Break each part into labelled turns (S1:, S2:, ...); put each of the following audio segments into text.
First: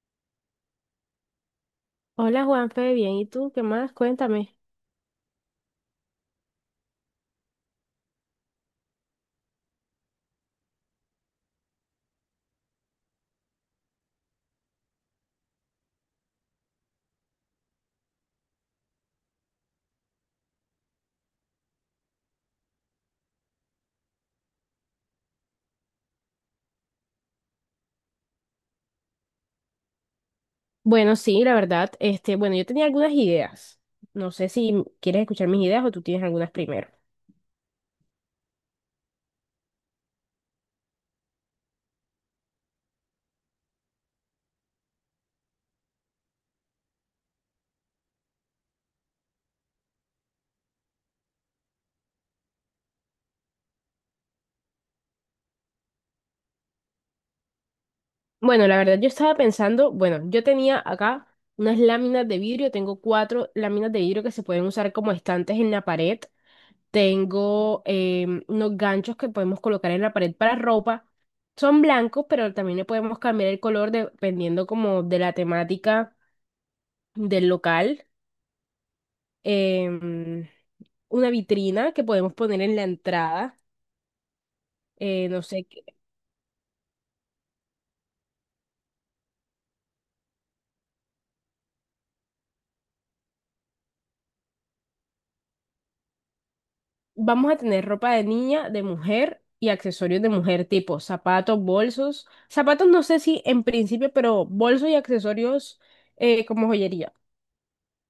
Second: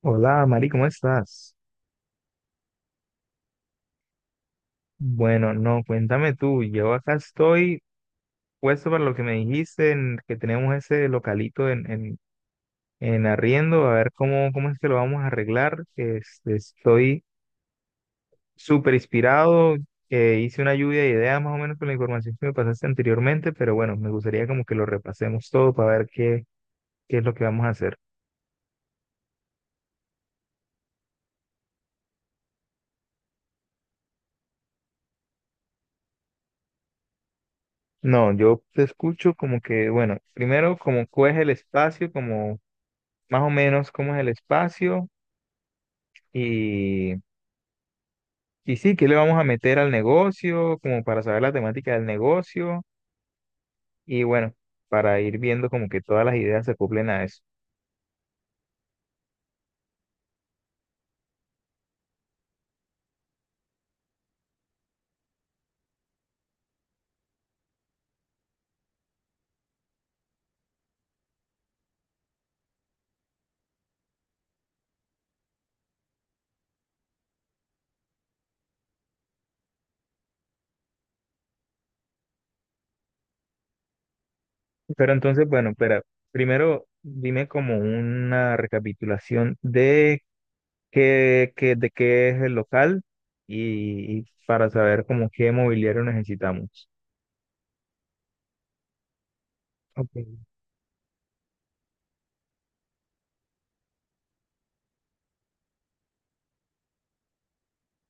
S1: Hola, Mari, ¿cómo estás?
S2: Hola Juanfe, bien, ¿y tú qué más? Cuéntame.
S1: Bueno, no, cuéntame tú. Yo acá estoy puesto para lo que me dijiste, en que tenemos ese localito en arriendo, a ver cómo es que lo vamos a arreglar. Estoy súper inspirado. Hice una lluvia de ideas más o menos con la información que me pasaste anteriormente, pero bueno, me gustaría como que lo repasemos todo para ver qué es lo que vamos a hacer.
S2: La verdad, yo tenía algunas ideas. No sé si quieres escuchar mis ideas o tú tienes algunas primero.
S1: No, yo te escucho como que, bueno, primero como cuál es el espacio, como más o menos cómo es el espacio. Y, y sí, ¿qué le vamos a meter al negocio? Como para saber la temática del negocio. Y bueno, para ir viendo como que todas las ideas se cumplen a eso.
S2: Bueno, la verdad yo estaba pensando, yo tenía acá unas láminas de vidrio, tengo cuatro láminas de vidrio que se pueden usar como estantes en la pared, tengo unos ganchos que podemos colocar en la pared para ropa, son blancos, pero también le podemos cambiar el color dependiendo como de la temática del local. Em, una vitrina que podemos poner en la entrada,
S1: Pero
S2: no
S1: entonces,
S2: sé.
S1: bueno, espera, primero dime como una recapitulación de de qué es el local y para saber como qué mobiliario necesitamos.
S2: Vamos a tener ropa de niña, de mujer y accesorios de
S1: Ok,
S2: mujer, tipo zapatos, bolsos. Zapatos no sé si en principio, pero bolsos y accesorios, como joyería.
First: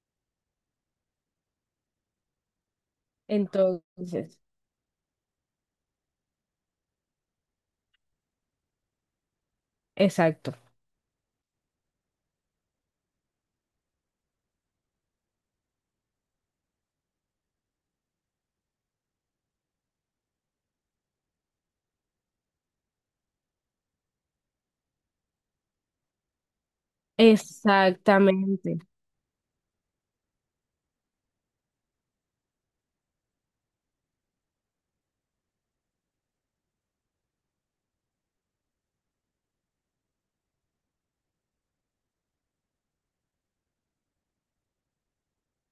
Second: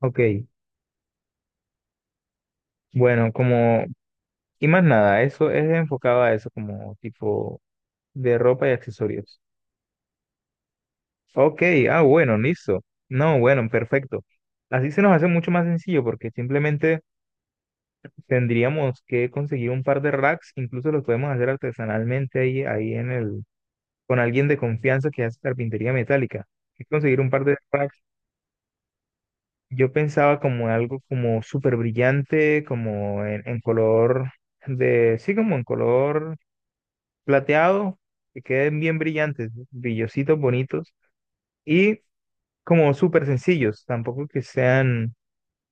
S1: ok. Bueno, como,
S2: Entonces,
S1: y más nada, eso es enfocado a eso, como tipo de ropa y accesorios.
S2: exacto.
S1: Ok, ah, bueno, listo. No, bueno, perfecto. Así se nos hace mucho más sencillo porque simplemente tendríamos que conseguir un par de racks, incluso los podemos hacer artesanalmente ahí en el, con alguien de confianza que hace carpintería metálica. Es conseguir un par de racks.
S2: Exactamente.
S1: Yo pensaba como en algo como súper brillante, como en color de, sí, como en color plateado, que queden bien brillantes, brillositos, bonitos y como súper sencillos, tampoco que sean.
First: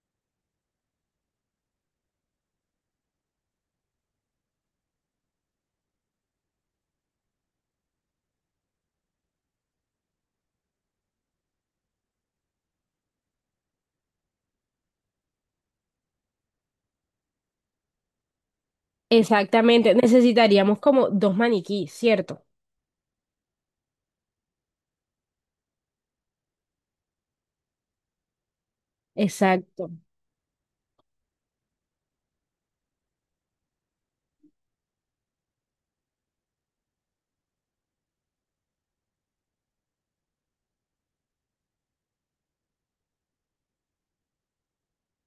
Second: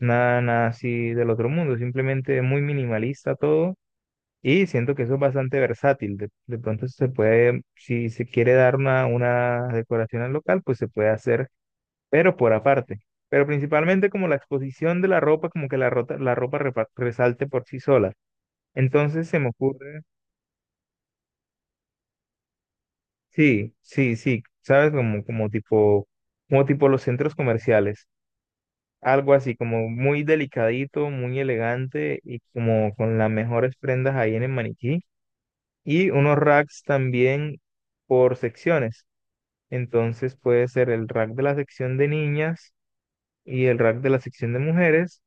S1: Nada así del otro mundo, simplemente muy minimalista todo, y siento que eso es bastante versátil. De pronto se puede, si se quiere dar una decoración al local, pues se puede hacer, pero por aparte. Pero principalmente como la exposición de la ropa, como que la ropa resalte por sí sola. Entonces se me
S2: Exactamente.
S1: ocurre,
S2: Necesitaríamos como dos maniquís, ¿cierto?
S1: sí, sí, sí, ¿sabes? Como tipo, como tipo los centros comerciales, algo así como
S2: Exacto.
S1: muy delicadito, muy elegante y como con las mejores prendas ahí en el maniquí. Y unos racks también por secciones. Entonces puede ser el rack de la sección de niñas y el rack de la sección de mujeres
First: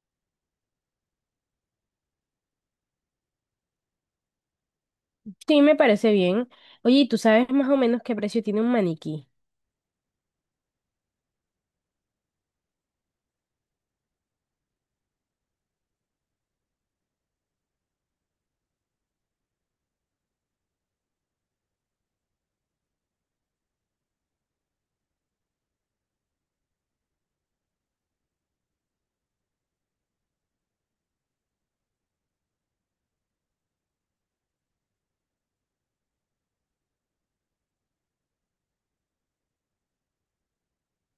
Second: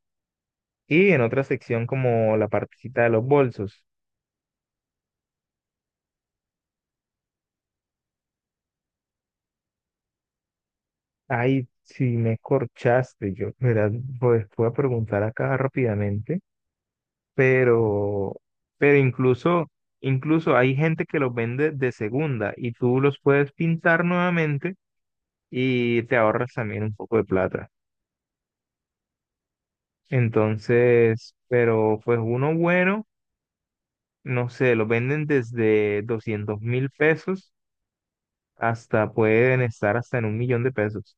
S1: y en otra sección como la partecita de los bolsos.
S2: Sí, me parece bien. Oye, ¿y tú sabes más o menos qué precio tiene un maniquí?
S1: Ay, si me corchaste, yo, mira, pues voy a preguntar acá rápidamente. pero, pero incluso, incluso hay gente que los vende de segunda y tú los puedes pintar nuevamente y te ahorras también un poco de plata. Entonces, pero pues uno bueno, no sé, los venden desde 200.000 pesos hasta pueden estar hasta en 1.000.000 de pesos,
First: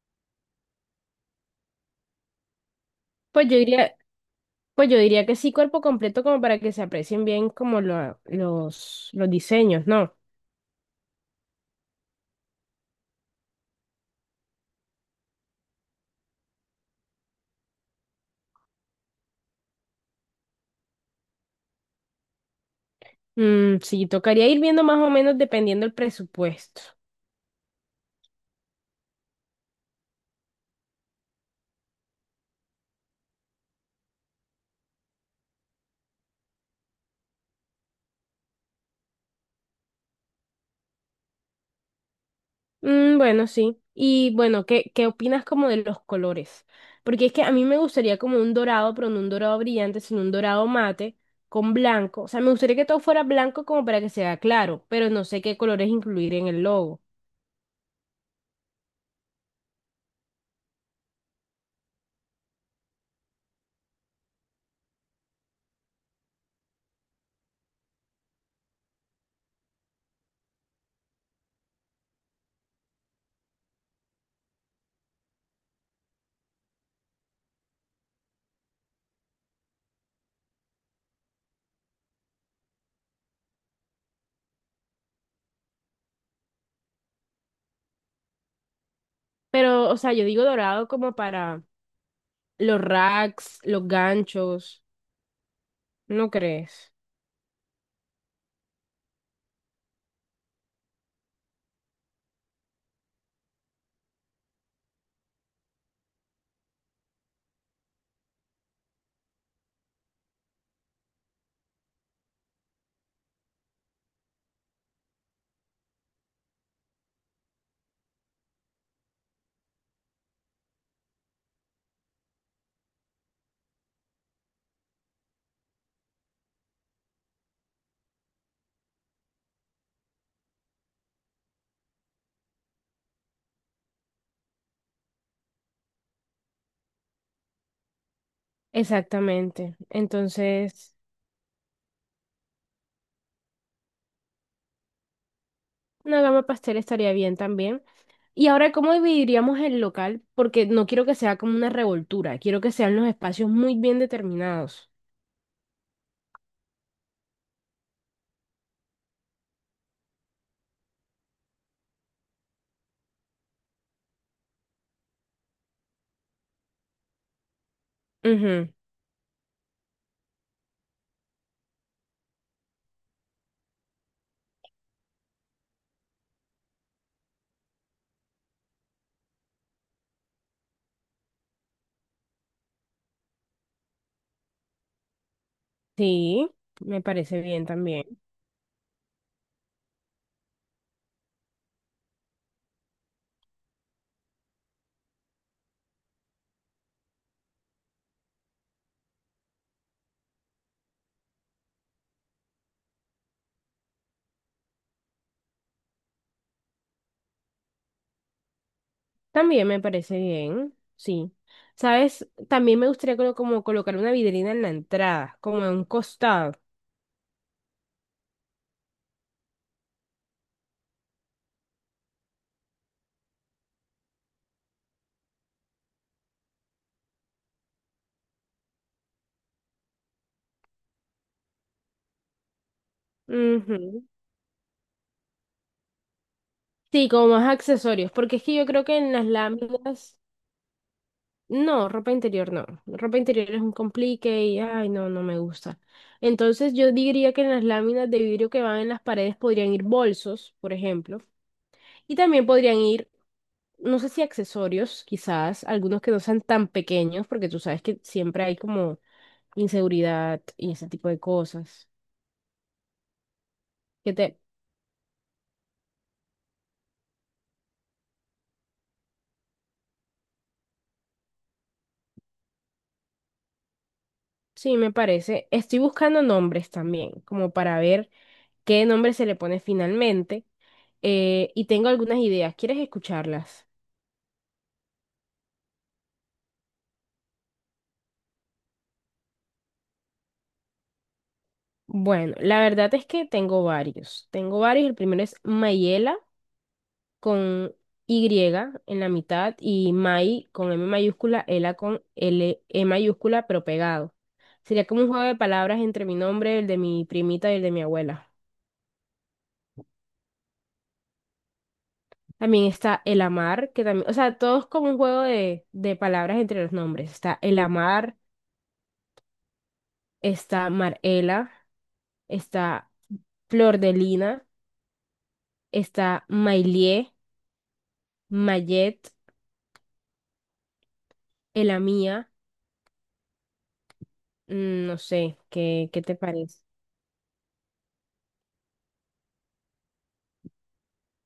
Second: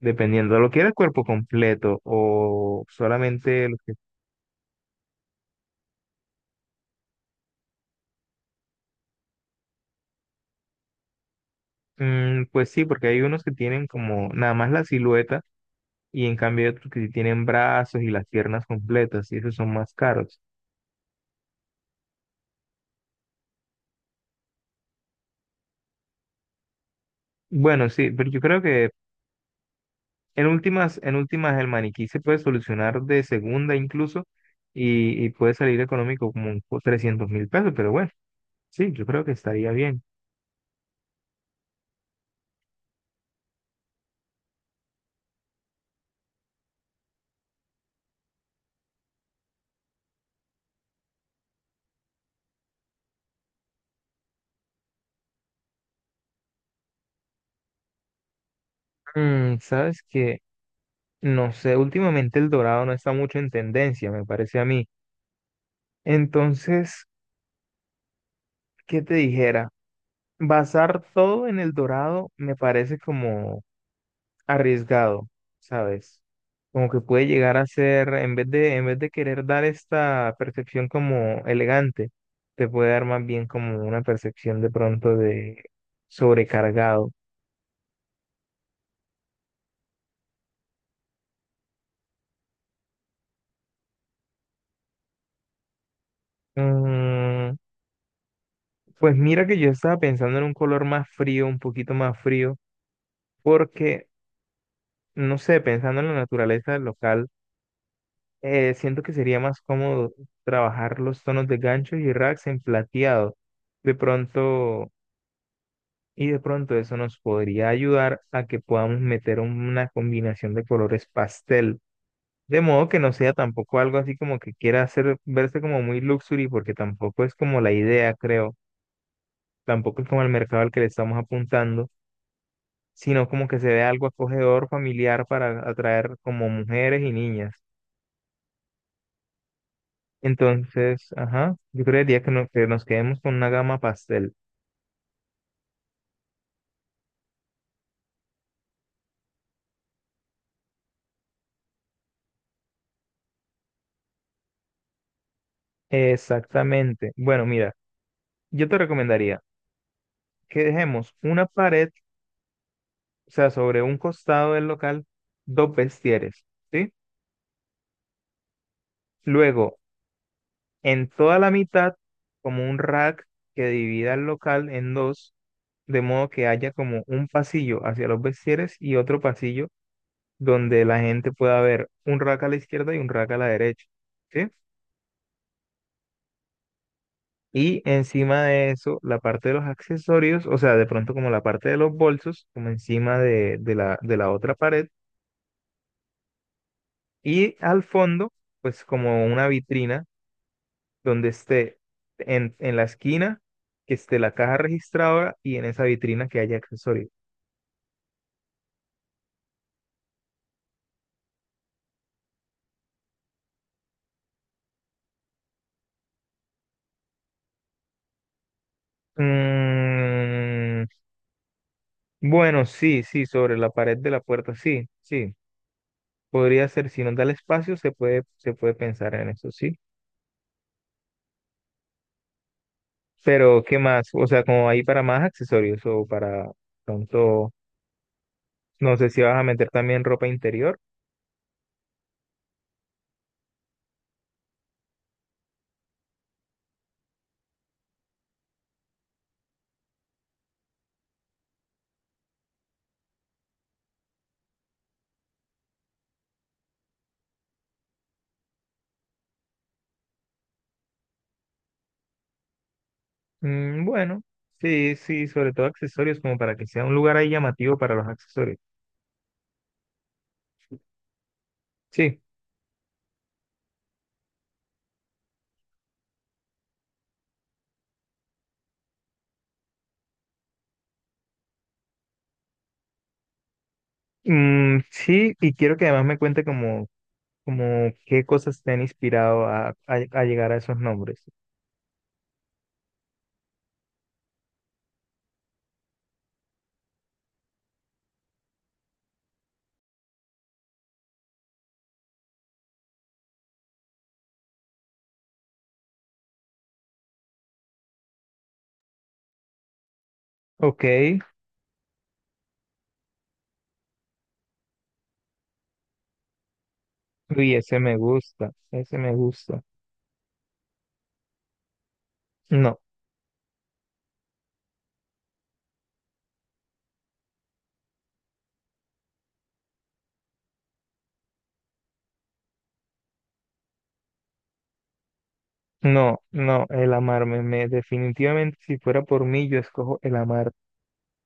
S1: dependiendo. ¿Lo quieres cuerpo completo o
S2: Pues yo
S1: solamente los que...
S2: diría, pues yo diría que sí, cuerpo completo, como para que se aprecien bien como los diseños, ¿no?
S1: Mm, pues sí, porque hay unos que tienen como nada más la silueta, y en cambio hay otros que sí tienen brazos y las piernas completas y esos son más caros.
S2: Mm, sí, tocaría ir viendo más o menos dependiendo el presupuesto.
S1: Bueno, sí, pero yo creo que en últimas el maniquí se puede solucionar de segunda incluso, y puede salir económico como 300.000 pesos, pero bueno, sí, yo creo que estaría bien.
S2: Mm, bueno, sí. Y bueno, qué opinas como de los colores? Porque es que a mí me gustaría como un dorado, pero no un dorado brillante, sino un dorado mate con blanco. O sea, me gustaría que todo fuera blanco como para que sea claro, pero no sé qué colores incluir en el logo.
S1: Mm, sabes que, no sé, últimamente el dorado no está mucho en tendencia, me parece a mí. Entonces, ¿qué te dijera? Basar todo en el dorado me parece como arriesgado, ¿sabes? Como que puede llegar a ser, en vez de querer dar esta percepción como elegante, te puede dar más bien como una percepción de pronto de sobrecargado.
S2: Pero, o sea, yo digo dorado como para los racks, los ganchos, ¿no crees?
S1: Mm, pues mira que yo estaba pensando en un color más frío, un poquito más frío, porque, no sé, pensando en la naturaleza del local, siento que sería más cómodo trabajar los tonos de ganchos y racks en plateado. De pronto y de pronto eso nos podría ayudar a que podamos meter una combinación de colores pastel, de modo que no sea tampoco algo así como que quiera hacer verse como muy luxury, porque tampoco es como la idea, creo, tampoco es como el mercado al que le estamos apuntando, sino como que se vea algo acogedor, familiar para atraer como mujeres y niñas.
S2: Exactamente. Entonces…
S1: Entonces, ajá, yo creería que, que nos quedemos con una gama pastel.
S2: Una gama pastel estaría bien también. Y ahora, ¿cómo dividiríamos el local? Porque no quiero que sea como una revoltura, quiero que sean los espacios muy bien determinados.
S1: Exactamente. Bueno, mira, yo te recomendaría que dejemos una pared, o sea, sobre un costado del local, dos vestieres, ¿sí?
S2: Ujú.
S1: Luego, en toda la mitad, como un rack que divida el local en dos, de modo que haya como un pasillo hacia los vestieres y otro pasillo donde la gente pueda ver un rack a la izquierda y un rack a la derecha, ¿sí?
S2: Sí, me parece bien
S1: Y
S2: también.
S1: encima de eso, la parte de los accesorios, o sea, de pronto como la parte de los bolsos, como encima de la otra pared, y al fondo, pues como una vitrina donde esté en la esquina, que esté la caja registradora y en esa vitrina que haya accesorios.
S2: También me parece bien, sí. ¿Sabes? También me gustaría como colocar una vidrina en la entrada, como en un costado.
S1: Mm, bueno, sí, sí, sobre la pared de la puerta, sí, sí. Podría ser, si nos da el espacio, se puede pensar en eso, sí. Pero, ¿qué
S2: Ujú.
S1: más? O sea, como ahí para más accesorios o para
S2: Sí, como más
S1: pronto,
S2: accesorios, porque es que yo creo
S1: no
S2: que
S1: sé
S2: en
S1: si
S2: las
S1: vas a meter también
S2: láminas
S1: ropa interior.
S2: no, ropa interior no. Ropa interior es un complique y ay, no, no me gusta. Entonces yo diría que en las láminas de vidrio que van en las paredes podrían ir bolsos, por ejemplo, y también no sé si accesorios, quizás, algunos que no sean tan pequeños, porque tú sabes que siempre hay como inseguridad y ese tipo de cosas.
S1: Mm,
S2: Que
S1: bueno,
S2: te…
S1: sí, sí, sobre todo accesorios, como para que sea un lugar ahí llamativo para los accesorios. Sí.
S2: Sí, me parece. Estoy buscando nombres también, como para ver qué nombre se le pone finalmente, y tengo algunas ideas. ¿Quieres escucharlas?
S1: Mm, sí, y quiero que además me cuente como, qué cosas te han inspirado a llegar a esos nombres.
S2: Bueno, la verdad es que tengo varios. Tengo varios. El primero es Mayela con Y en la mitad y May con M mayúscula, Ela con L E mayúscula, pero pegado. Sería como un juego de palabras entre mi nombre, el de mi primita y el de mi abuela.
S1: Ok,
S2: También está El Amar, que también, o sea, todo es como un juego de palabras entre los nombres. Está
S1: uy,
S2: El
S1: ese me
S2: Amar,
S1: gusta, ese me gusta.
S2: está Marela,
S1: No,
S2: está Flor de Lina, está Mailie, Mayet, Elamía. Mm, no sé, qué te
S1: no,
S2: parece?
S1: no, El amarme, me, definitivamente si fuera por mí yo escojo el amar.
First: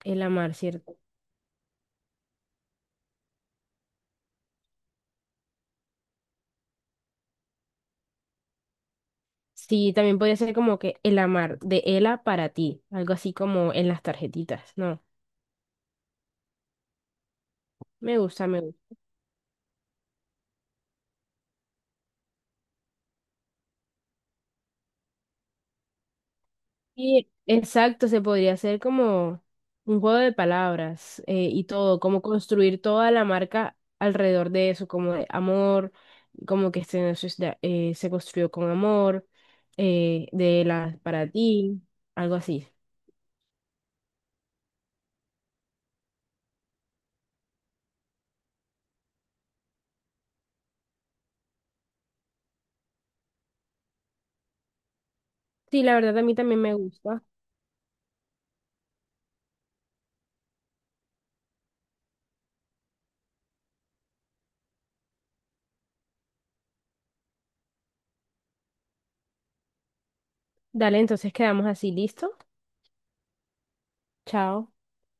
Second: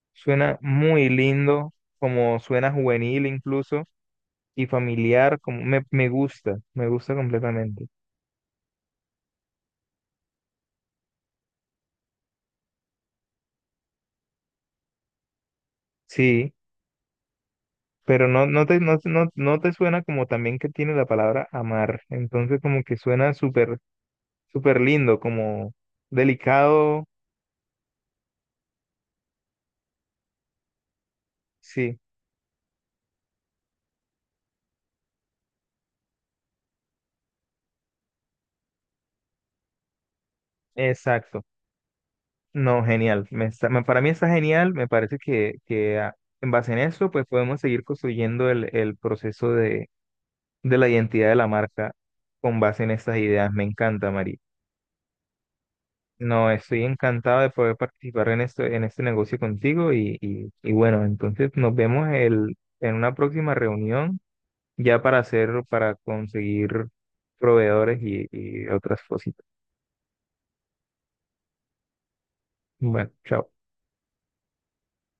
S2: El amar,
S1: Suena
S2: ¿cierto?
S1: muy lindo, como suena juvenil incluso, y familiar, como me gusta completamente.
S2: Sí, también podría ser como que el amar de Ela para ti, algo así como en las tarjetitas, ¿no?
S1: Sí,
S2: Me
S1: pero no,
S2: gusta, me gusta.
S1: no te suena como también que tiene la palabra amar. Entonces como que suena súper. Súper lindo, como delicado.
S2: Y exacto, se podría hacer como un juego de palabras, y
S1: Sí,
S2: todo, como construir toda la marca alrededor de eso, como de amor, como que este, no se, se construyó con amor, de Ela para
S1: exacto.
S2: ti, algo así.
S1: No, genial. Para mí está genial. Me parece que ah, en base en eso, pues podemos seguir construyendo el proceso de la identidad de la marca con base en estas ideas. Me encanta, María.
S2: Sí, la verdad a mí
S1: No,
S2: también me
S1: estoy
S2: gusta.
S1: encantado de poder participar en esto, en este negocio contigo y bueno, entonces nos vemos en una próxima reunión ya para hacer, para conseguir proveedores y otras cositas.
S2: Dale, entonces quedamos así, ¿listo?
S1: Bueno, chao.
S2: Chao.